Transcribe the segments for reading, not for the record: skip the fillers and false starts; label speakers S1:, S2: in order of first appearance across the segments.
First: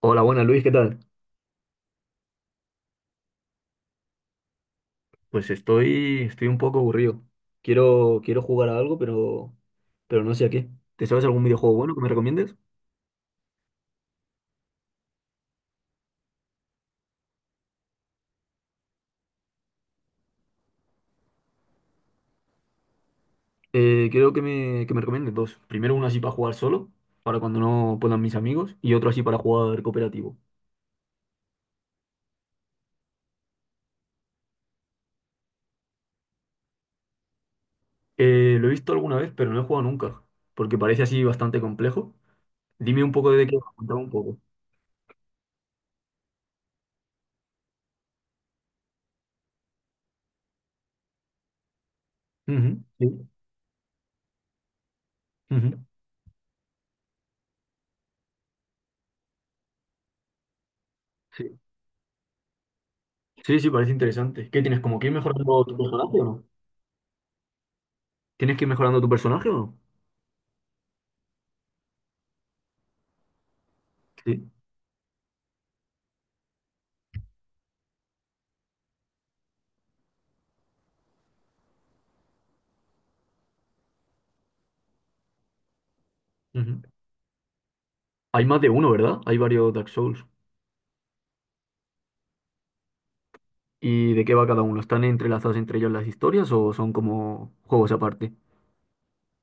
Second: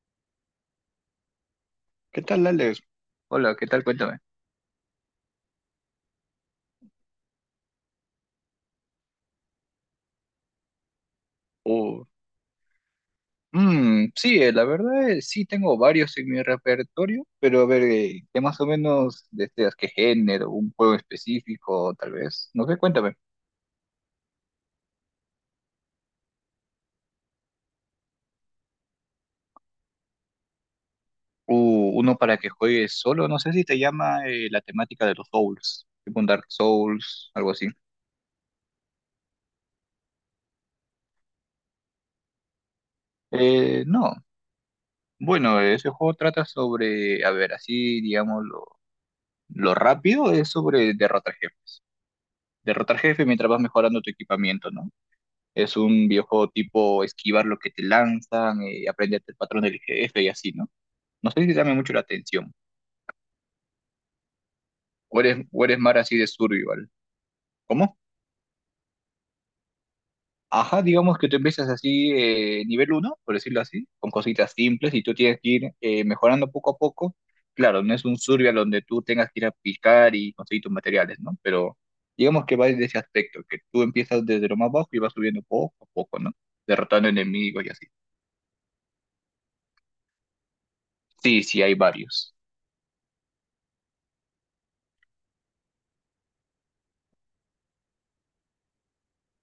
S1: Hola, buenas Luis, ¿qué tal?
S2: ¿Qué tal, Alex? Hola, ¿qué tal? Cuéntame.
S1: Pues estoy un poco aburrido. Quiero jugar a algo, pero no sé a qué. ¿Te sabes algún videojuego bueno que
S2: Oh,
S1: me recomiendes?
S2: mm, sí, la verdad sí tengo varios en mi repertorio, pero a ver, ¿qué más o menos deseas? ¿Qué género? ¿Un juego específico, tal vez? No sé, cuéntame.
S1: Quiero que me recomiendes dos. Primero uno así para jugar solo, para cuando no puedan mis amigos, y otro así para jugar cooperativo.
S2: Uno para que juegues solo, no sé si te llama la temática de los Souls, tipo un Dark Souls, algo así.
S1: Lo he visto alguna vez, pero no he jugado nunca, porque parece así bastante complejo. Dime un poco de qué va, contame un
S2: No,
S1: poco.
S2: bueno, ese juego trata sobre, a ver, así, digamos, lo rápido es sobre derrotar jefes.
S1: Ujú,
S2: Derrotar jefes
S1: sí,
S2: mientras vas mejorando tu equipamiento, ¿no? Es
S1: ujú,
S2: un videojuego tipo esquivar lo que te lanzan, aprenderte el patrón del jefe y así, ¿no? No sé si
S1: sí.
S2: llama mucho la atención.
S1: Sí, sí, parece interesante. ¿Qué tienes? ¿Como que ir
S2: O eres,
S1: mejorando
S2: o
S1: tu
S2: eres más así
S1: personaje o
S2: de
S1: no?
S2: survival. ¿Cómo?
S1: ¿Tienes que ir mejorando tu personaje o no?
S2: Ajá, digamos que tú empiezas así, nivel uno por decirlo así, con
S1: Sí.
S2: cositas simples y tú tienes que ir mejorando poco a poco. Claro, no es un survival donde tú tengas que ir a picar y conseguir tus materiales, ¿no? Pero digamos que va desde ese aspecto, que tú empiezas desde lo más bajo y vas subiendo poco a poco, ¿no?
S1: Ujú.
S2: Derrotando enemigos y así.
S1: Hay más de uno, ¿verdad? Hay varios Dark Souls.
S2: Sí, sí, hay varios.
S1: ¿Y de qué va cada uno? ¿Están entrelazadas entre ellos las historias o son como juegos aparte?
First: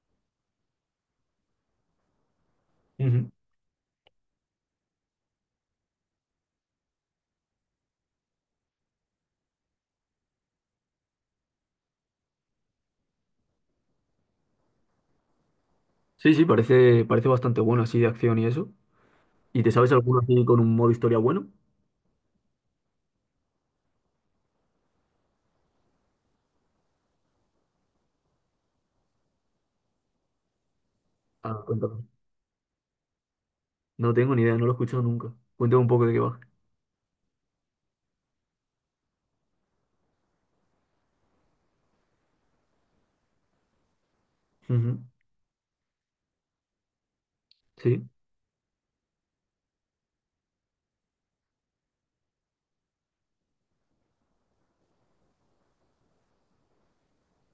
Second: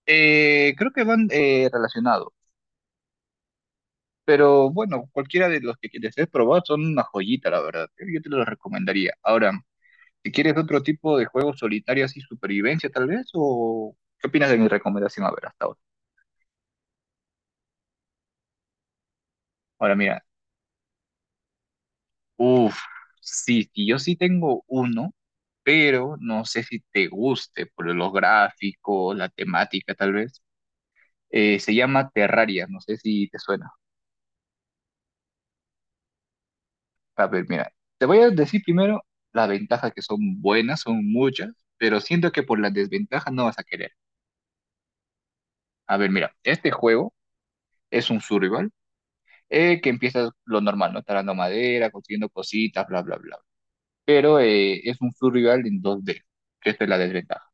S2: Creo que van relacionados,
S1: Ujú.
S2: pero bueno, cualquiera de los que desees probar son una joyita, la verdad. ¿Eh? Yo te los recomendaría. Ahora, si quieres otro tipo de juegos solitarios y supervivencia, tal vez, o qué opinas de mi recomendación, a ver, hasta ahora.
S1: Sí, sí, parece, parece bastante bueno así de acción y eso. ¿Y te sabes
S2: Ahora,
S1: alguno
S2: mira,
S1: así con un modo historia bueno?
S2: uff, sí, sí, yo sí tengo uno, pero no sé si te guste por los gráficos, la temática, tal vez.
S1: Ah,
S2: Se
S1: cuéntame.
S2: llama Terraria, no sé si te suena.
S1: No tengo ni idea, no lo he escuchado nunca. Cuéntame un poco de qué va.
S2: A ver, mira, te voy a decir primero las ventajas que son buenas, son muchas, pero siento que por las desventajas no vas a querer.
S1: Ujú.
S2: A ver, mira, este juego
S1: Sí,
S2: es un survival que empiezas lo normal, ¿no? Talando madera, consiguiendo cositas, bla, bla, bla. Pero es un survival en 2D, que esta es la desventaja.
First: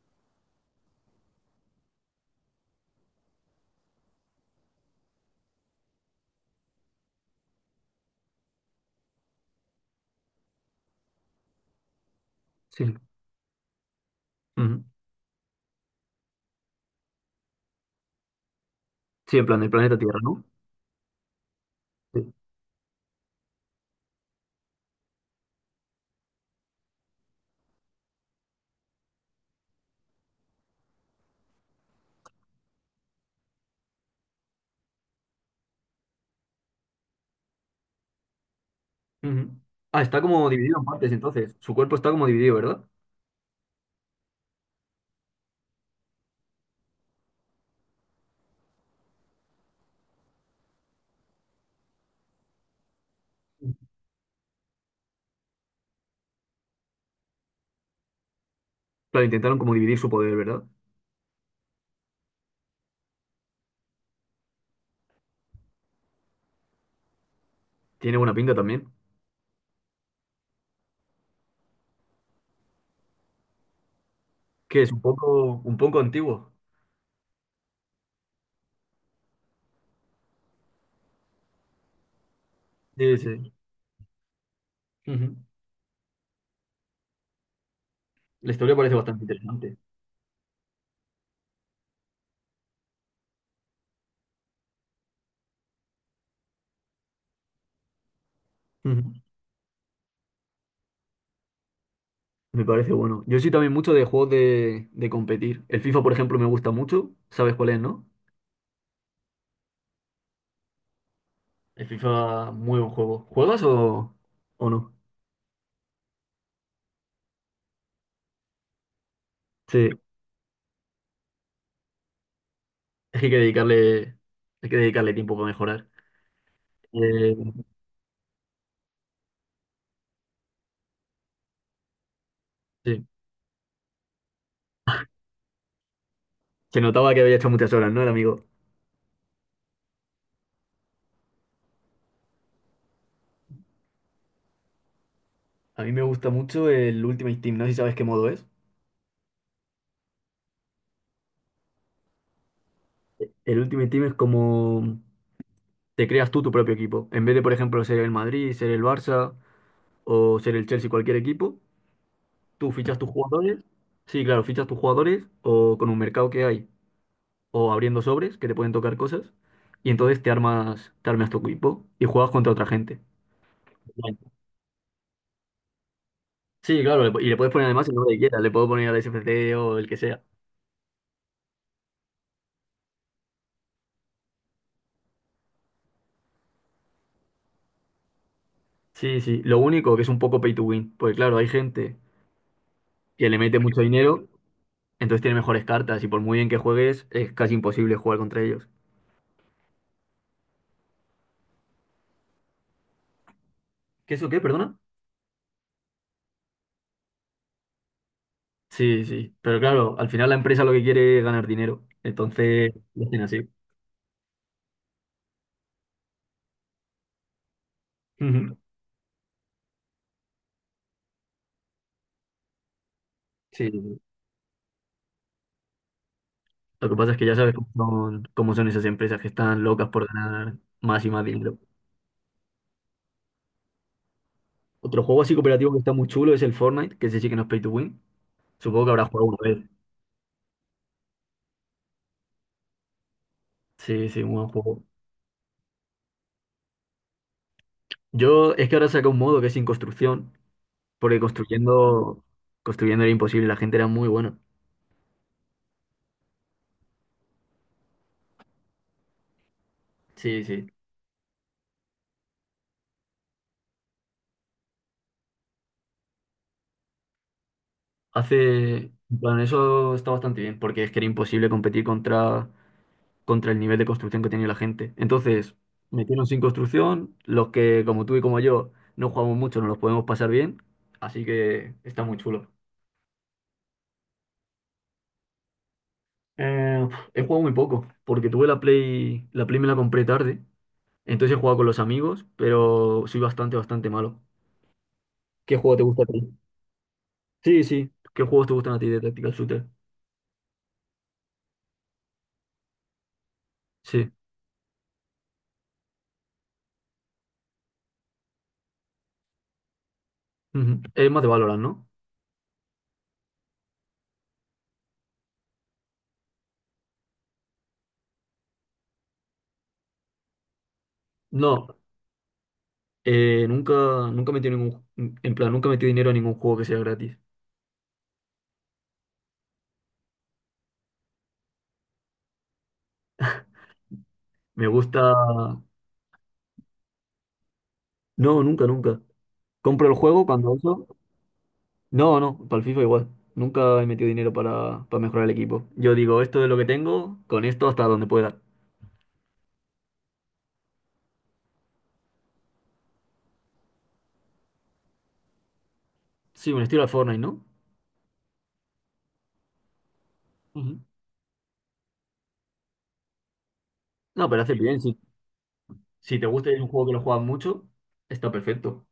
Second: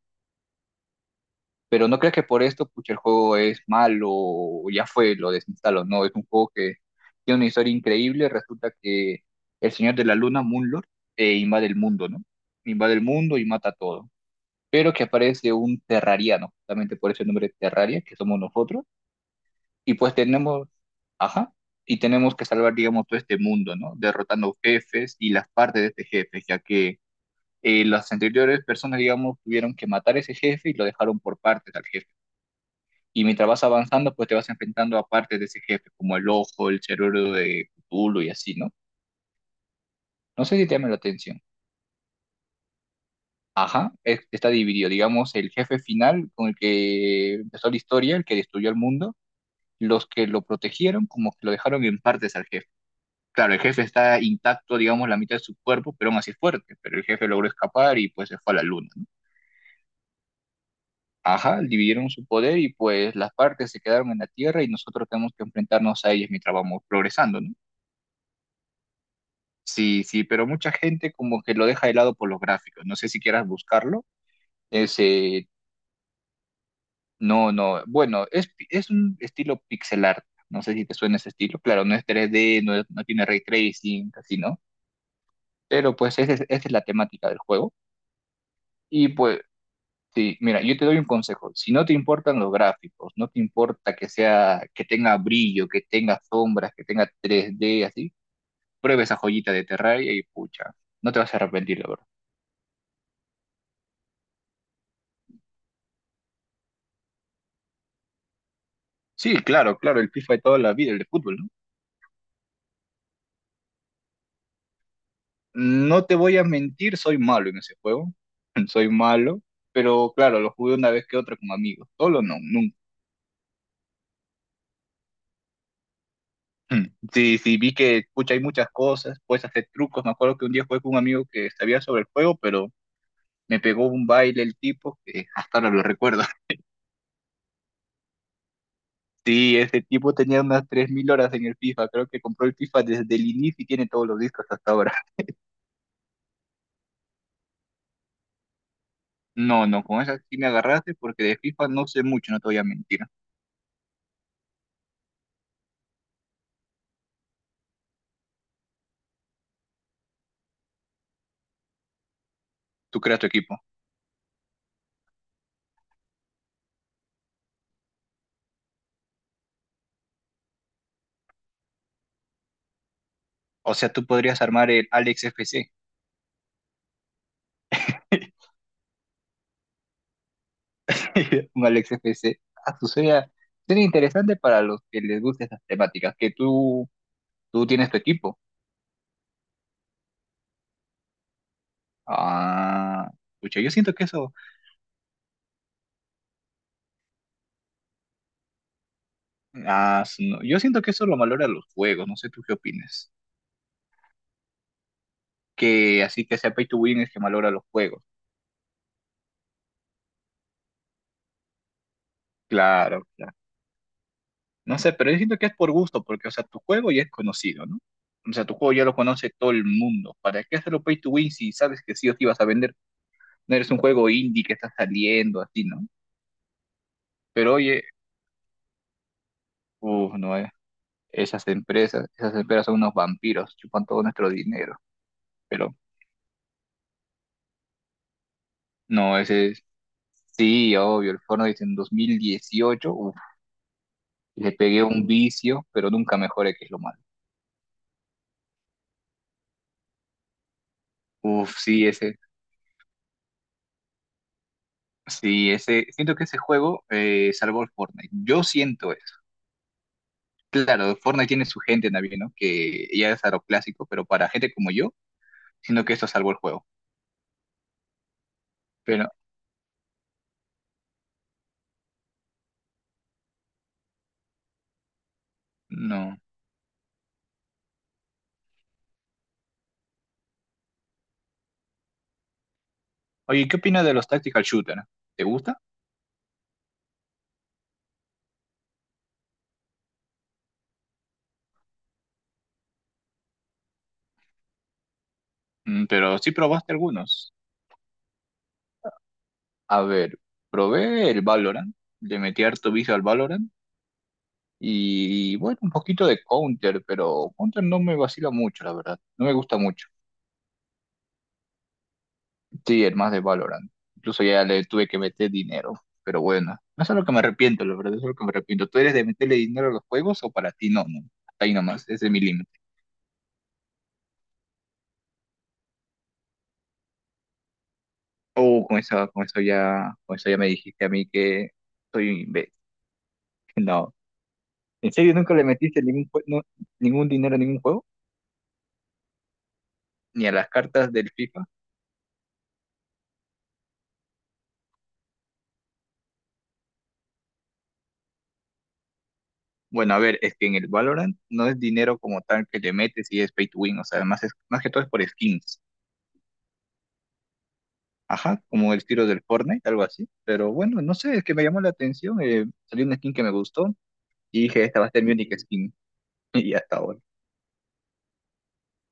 S2: Pero no creas que por esto, pucha, el juego es malo o ya fue, lo desinstalo. No, es un juego que tiene una historia increíble. Resulta que el Señor de la Luna, Moonlord, invade el mundo, ¿no?
S1: sí.
S2: Invade el mundo y mata todo,
S1: Ujú.
S2: pero que aparece un terrariano, justamente por ese nombre Terraria, que somos nosotros,
S1: Sí, en plan del
S2: y
S1: planeta
S2: pues
S1: Tierra, ¿no?
S2: tenemos, ajá, y
S1: Sí.
S2: tenemos que salvar, digamos, todo este mundo, ¿no? Derrotando jefes y las partes de este jefe, ya que las anteriores personas, digamos, tuvieron que matar a ese jefe y lo dejaron por partes al jefe. Y mientras vas avanzando, pues te vas enfrentando a partes de ese jefe, como el ojo, el cerebro de Cthulhu y así, ¿no?
S1: Ujú. Ah, está
S2: No
S1: como
S2: sé si te
S1: dividido en
S2: llama la
S1: partes
S2: atención.
S1: entonces. Su cuerpo está como dividido, ¿verdad?
S2: Ajá, está dividido, digamos, el jefe final con el que empezó la historia, el que destruyó el mundo, los que lo protegieron como que lo dejaron en partes al jefe. Claro, el
S1: Ujú.
S2: jefe está intacto, digamos, la mitad de su cuerpo, pero aún así es fuerte, pero el jefe logró escapar y pues se fue a la luna, ¿no?
S1: Claro, intentaron como dividir su poder, ¿verdad?
S2: Ajá, dividieron su poder y pues las partes se quedaron en la Tierra y nosotros tenemos que enfrentarnos a ellas mientras vamos progresando, ¿no?
S1: Tiene buena pinta también.
S2: Sí, sí, pero mucha gente como que lo deja de lado por los gráficos, no sé si quieras buscarlo,
S1: Que es
S2: ese,
S1: un poco antiguo.
S2: no, no, bueno, es un estilo pixel art, no sé si te suena ese estilo, claro, no es 3D, no, no
S1: Sí,
S2: tiene ray
S1: sí.
S2: tracing, así, ¿no?
S1: Ujú.
S2: Pero pues esa es la temática del juego.
S1: La historia parece
S2: Y
S1: bastante
S2: pues,
S1: interesante.
S2: sí, mira, yo te doy un consejo. Si no te importan los gráficos, no te importa que sea, que tenga brillo, que tenga sombras, que tenga 3D, así, prueba
S1: Ujú.
S2: esa joyita de Terraria y pucha, no te vas a arrepentir, la verdad.
S1: Me parece bueno. Yo soy también mucho de juegos de competir. El FIFA, por ejemplo, me gusta mucho. ¿Sabes cuál es, no?
S2: Sí, claro, claro, el FIFA de toda la vida, el de fútbol, ¿no?
S1: El FIFA, muy buen juego. ¿Juegas o no?
S2: No te voy a mentir, soy malo en ese juego. Soy malo,
S1: Sí.
S2: pero claro, lo jugué una vez que otra con amigos. Solo no, nunca.
S1: Es que hay que dedicarle tiempo para mejorar.
S2: Mm, sí, sí,
S1: Eh,
S2: vi que, pucha, hay muchas cosas, puedes hacer trucos. Me acuerdo que un día jugué con un amigo que sabía sobre el juego, pero
S1: sí.
S2: me pegó un baile el tipo, que hasta ahora lo recuerdo.
S1: Se notaba que había hecho muchas horas, ¿no? El amigo.
S2: Sí, ese tipo tenía unas 3,000 horas en el FIFA. Creo que compró el FIFA desde el inicio y tiene todos los discos hasta ahora.
S1: A mí me gusta mucho el Ultimate Team. No sé si sabes qué modo es.
S2: No, no, con esa sí me agarraste porque de FIFA no sé mucho, no te voy a mentir.
S1: El Ultimate Team es como te creas tú tu propio equipo. En vez de, por ejemplo, ser el Madrid, ser el Barça o ser el Chelsea, cualquier equipo. ¿Tú fichas
S2: Tú
S1: tus
S2: creas tu equipo.
S1: jugadores? Sí, claro, fichas tus jugadores o con un mercado que hay o abriendo sobres que te pueden tocar cosas y entonces te armas tu equipo y juegas contra otra gente.
S2: O sea, tú
S1: Online.
S2: podrías armar el Alex FC.
S1: Sí, claro, le po- y le puedes poner además el nombre que quieras, le puedo poner al SFC o el que sea.
S2: Un Alex FC. Ah, sería interesante para los que les gusten esas temáticas, que tú tienes tu equipo.
S1: Sí, sí, lo único que es un poco pay to win, porque claro, hay gente
S2: Ah,
S1: que le mete
S2: pucha, yo
S1: mucho
S2: siento que
S1: dinero,
S2: eso,
S1: entonces tiene mejores cartas y por muy bien que juegues es casi imposible jugar contra ellos.
S2: no, yo siento que eso lo valora los juegos, no sé tú qué opinas.
S1: ¿Qué es o qué, perdona?
S2: Que así que sea pay to win es que valora los juegos.
S1: Sí, sí, pero claro, al final la empresa lo que quiere es ganar dinero, entonces
S2: Claro,
S1: lo hacen
S2: claro.
S1: así.
S2: No sé, pero yo siento que es por gusto, porque, o sea, tu juego ya es conocido, ¿no? O sea, tu
S1: Ujú.
S2: juego ya lo conoce todo el mundo. ¿Para qué hacerlo pay to win si sabes que sí o sí vas a vender? No
S1: Sí,
S2: eres un juego indie que está saliendo, así, ¿no?
S1: lo que pasa es que ya
S2: Pero
S1: sabes
S2: oye,
S1: cómo son esas empresas que están locas por
S2: uff, no,
S1: ganar más y más
S2: Esas
S1: dinero.
S2: empresas, esas empresas son unos vampiros, chupan todo nuestro dinero.
S1: Otro juego así cooperativo
S2: Pero
S1: que está muy chulo es el Fortnite, que ese sí que no es pay to win. Supongo que habrás
S2: no,
S1: jugado una
S2: ese
S1: vez.
S2: sí, obvio, el Fortnite en 2018, uf,
S1: Sí, sí, un buen
S2: le pegué
S1: juego.
S2: un vicio, pero nunca mejoré, que es lo malo.
S1: Yo es que ahora saca un modo que es sin construcción, porque
S2: Uf, sí,
S1: construyendo, construyendo era imposible, la gente era muy buena.
S2: sí, siento que ese juego salvó el Fortnite. Yo siento eso.
S1: Sí, sí.
S2: Claro, Fortnite tiene su gente también, ¿no? Que ya es a lo clásico, pero para gente como yo, siento que esto salvó el juego.
S1: Hace,
S2: Pero
S1: en plan, eso está bastante bien, porque es que era imposible competir contra el nivel de construcción que tenía la gente. Entonces,
S2: no.
S1: metieron sin construcción, los que como tú y como yo no jugamos mucho, no los podemos pasar bien, así que está muy chulo.
S2: Oye, ¿qué opinas de los tactical shooter? ¿Te gusta?
S1: Eh, he jugado muy poco, porque tuve la Play me la compré tarde, entonces he jugado con los amigos, pero soy bastante, bastante malo. ¿Qué juego te gusta a
S2: Pero
S1: ti?
S2: sí probaste algunos.
S1: Sí, sí. ¿Qué juegos te gustan a ti de Tactical Shooter?
S2: A ver, probé el Valorant, le metí harto vicio al Valorant.
S1: Sí.
S2: Y bueno, un poquito de Counter, pero Counter no me vacila mucho, la verdad. No me gusta mucho.
S1: Ujú. Es más de Valorant, ¿no?
S2: Sí, el más de Valorant. Incluso ya le tuve que meter dinero. Pero bueno, no es algo que me arrepiento, la verdad, es algo que me arrepiento. ¿Tú eres de meterle dinero a los juegos o para ti no? Hasta ahí
S1: No,
S2: nomás, ese es mi límite.
S1: nunca, nunca metí ningún, en plan, nunca metí dinero a ningún juego que sea gratis.
S2: Oh, con eso ya me dijiste a mí que soy un imbécil. No.
S1: Me
S2: ¿En
S1: gusta.
S2: serio nunca le metiste ningún dinero a ningún juego?
S1: No, nunca, nunca. Compro el juego
S2: ¿Ni a las
S1: cuando eso.
S2: cartas del FIFA?
S1: No, no, para el FIFA igual. Nunca he metido dinero para mejorar el equipo. Yo digo, esto es lo que tengo, con esto hasta donde pueda.
S2: Bueno, a ver, es que en el Valorant no es dinero como tal que le metes y es pay to win, o sea, más que todo es por skins.
S1: Sí, un estilo al Fortnite, ¿no?
S2: Ajá, como el tiro del Fortnite, algo así. Pero
S1: Ujú.
S2: bueno, no sé, es que me llamó la atención. Salió una skin que me gustó
S1: No, pero
S2: y
S1: hace
S2: dije, esta
S1: bien.
S2: va a
S1: Si,
S2: ser mi única skin.
S1: si te gusta
S2: Y
S1: y es un
S2: hasta
S1: juego que
S2: ahora.
S1: lo juegas mucho, está perfecto.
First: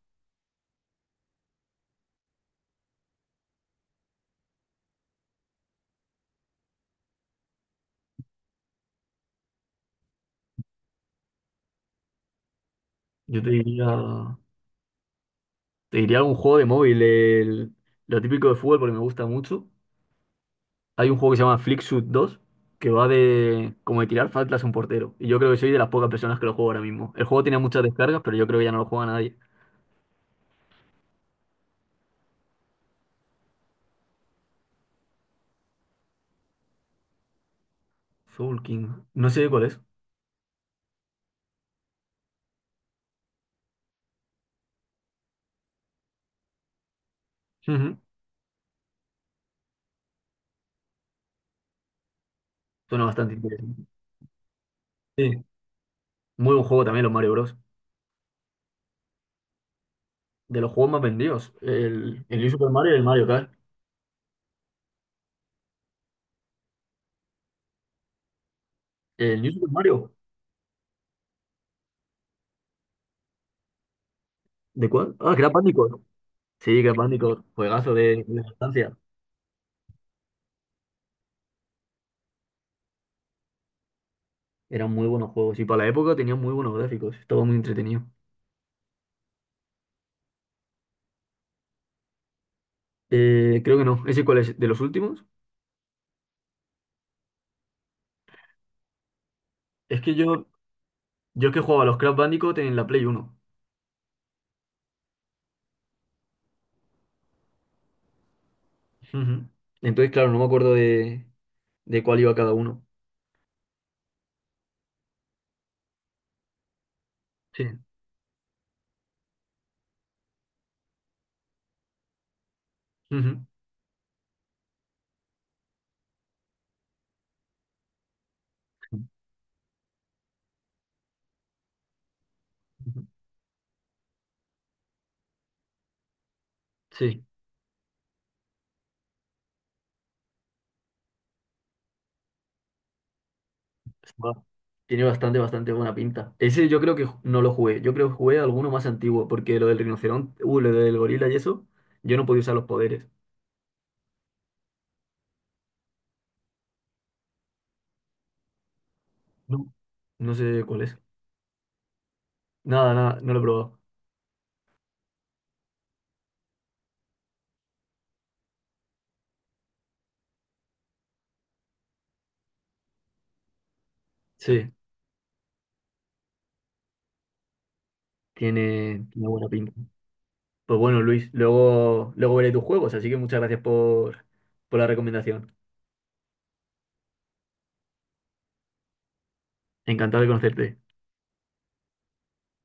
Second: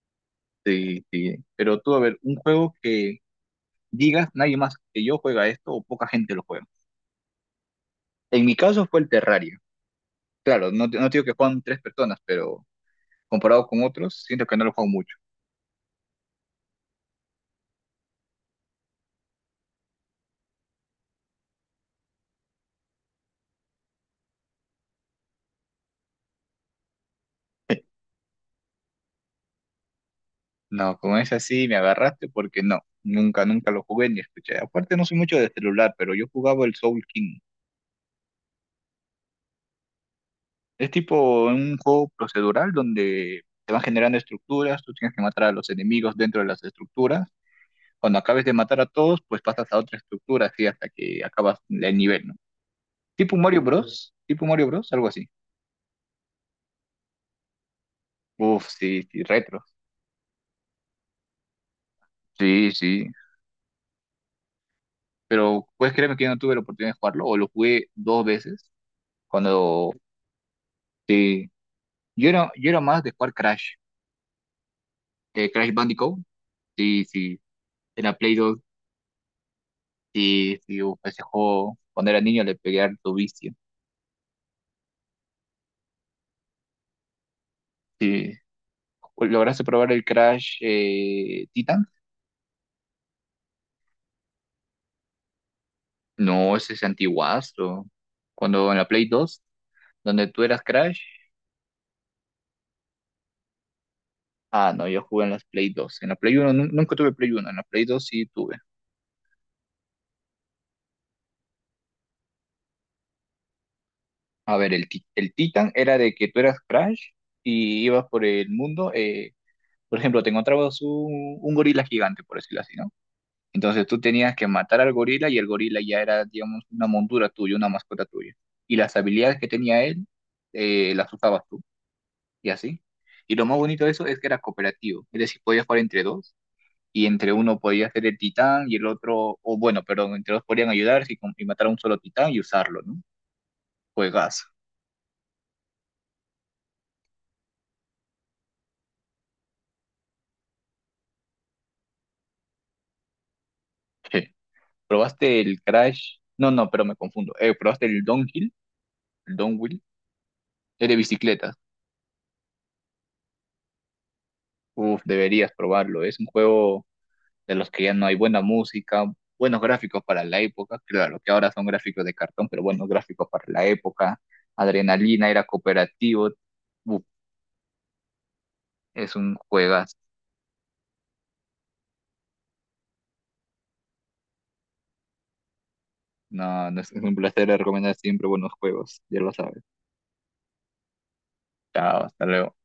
S2: Sí, sí. Pero tú, a ver, un juego que digas, nadie más que yo juega esto o poca gente lo juega. En mi caso fue el Terraria. Claro, no te digo que juegan tres personas, pero
S1: Yo
S2: comparado con otros, siento que no lo juego mucho.
S1: te diría algún juego de móvil, el- lo típico de fútbol, porque me gusta mucho. Hay un juego que se llama Flicksuit 2, que va de como de tirar faltas a un portero. Y yo creo que soy de las pocas personas que lo juego ahora mismo. El juego tiene muchas descargas, pero yo creo que ya no lo juega nadie.
S2: No, con esa sí me agarraste porque no, nunca lo jugué ni escuché. Aparte no soy mucho de celular, pero yo jugaba el Soul King.
S1: Soul King. No sé cuál es.
S2: Es tipo un juego procedural donde te van generando estructuras, tú tienes que matar a los enemigos dentro de las estructuras.
S1: Ujú.
S2: Cuando acabes de matar a todos, pues pasas a otra estructura así hasta que acabas el nivel, ¿no?
S1: Suena bastante interesante.
S2: Tipo Mario Bros, algo así.
S1: Sí. Muy buen juego también los Mario Bros.
S2: Uf, sí, sí, retro.
S1: De los juegos más vendidos. El New Super
S2: Sí,
S1: Mario y el
S2: sí.
S1: Mario Kart.
S2: Pero puedes creerme que yo no tuve la oportunidad de jugarlo, o lo jugué dos veces
S1: ¿El New Super
S2: cuando...
S1: Mario?
S2: Sí, yo era más de jugar Crash,
S1: ¿De cuál? Ah,
S2: de
S1: Crash
S2: Crash
S1: Bandicoot.
S2: Bandicoot,
S1: Sí, Crash
S2: sí, sí,
S1: Bandicoot. Juegazo
S2: era Play
S1: de
S2: 2,
S1: sustancia.
S2: sí, sí, uf, ese juego, cuando era niño le pegué harto vicio,
S1: Eran muy buenos juegos. Y para la época tenían muy buenos gráficos. Estaba muy entretenido.
S2: sí. ¿Lograste probar el Crash Titan?
S1: Creo que no. ¿Ese cuál es? ¿De los últimos?
S2: No, ese es antiguazo, cuando en la Play 2,
S1: Es que
S2: donde tú
S1: yo,
S2: eras Crash,
S1: yo es que jugaba a los Crash Bandicoot en la Play Uno.
S2: ah, no, yo jugué en las Play 2, en la Play 1, nunca tuve Play 1, en la Play 2 sí tuve.
S1: Ujú. Entonces, claro, no me acuerdo de cuál iba cada uno.
S2: A ver, el Titan era de que tú eras Crash
S1: Sí.
S2: y ibas por el mundo, por ejemplo, te encontrabas un gorila gigante, por decirlo así, ¿no?
S1: Ujú.
S2: Entonces tú tenías que matar al gorila y el gorila ya era, digamos, una montura tuya, una mascota tuya. Y las habilidades que tenía él, las usabas tú y así.
S1: Ujú.
S2: Y lo más bonito de eso es que era cooperativo, es decir, podías jugar entre dos y
S1: Sí.
S2: entre uno podía ser el titán y el otro, o bueno, perdón, entre dos podían ayudarse y, y matar a un solo titán y usarlo, ¿no?
S1: Buah,
S2: Juegazo.
S1: tiene bastante, bastante buena pinta. Ese yo creo que ju- no lo jugué. Yo creo que jugué alguno más antiguo, porque lo del rinoceronte, lo del gorila y eso, yo no podía usar los poderes.
S2: Je. ¿Probaste el Crash? No, no, pero me confundo. ¿Probaste el Downhill? El
S1: No.
S2: Downwheel.
S1: No sé cuál
S2: Es de
S1: es.
S2: bicicletas.
S1: Nada, nada, no lo he probado.
S2: Uf, deberías probarlo. Es un juego de los que ya no hay buena música, buenos gráficos para la época, claro, que ahora son gráficos de cartón, pero buenos gráficos para la época,
S1: Sí,
S2: Adrenalina era cooperativo, Uf,
S1: tiene,
S2: es
S1: tiene
S2: un
S1: buena pinta.
S2: juegas,
S1: Pues bueno, Luis, luego, luego veré tus juegos, así que muchas gracias por la recomendación.
S2: no, es un placer recomendar siempre buenos juegos, ya lo sabes,
S1: Encantado de conocerte.
S2: chao, hasta luego.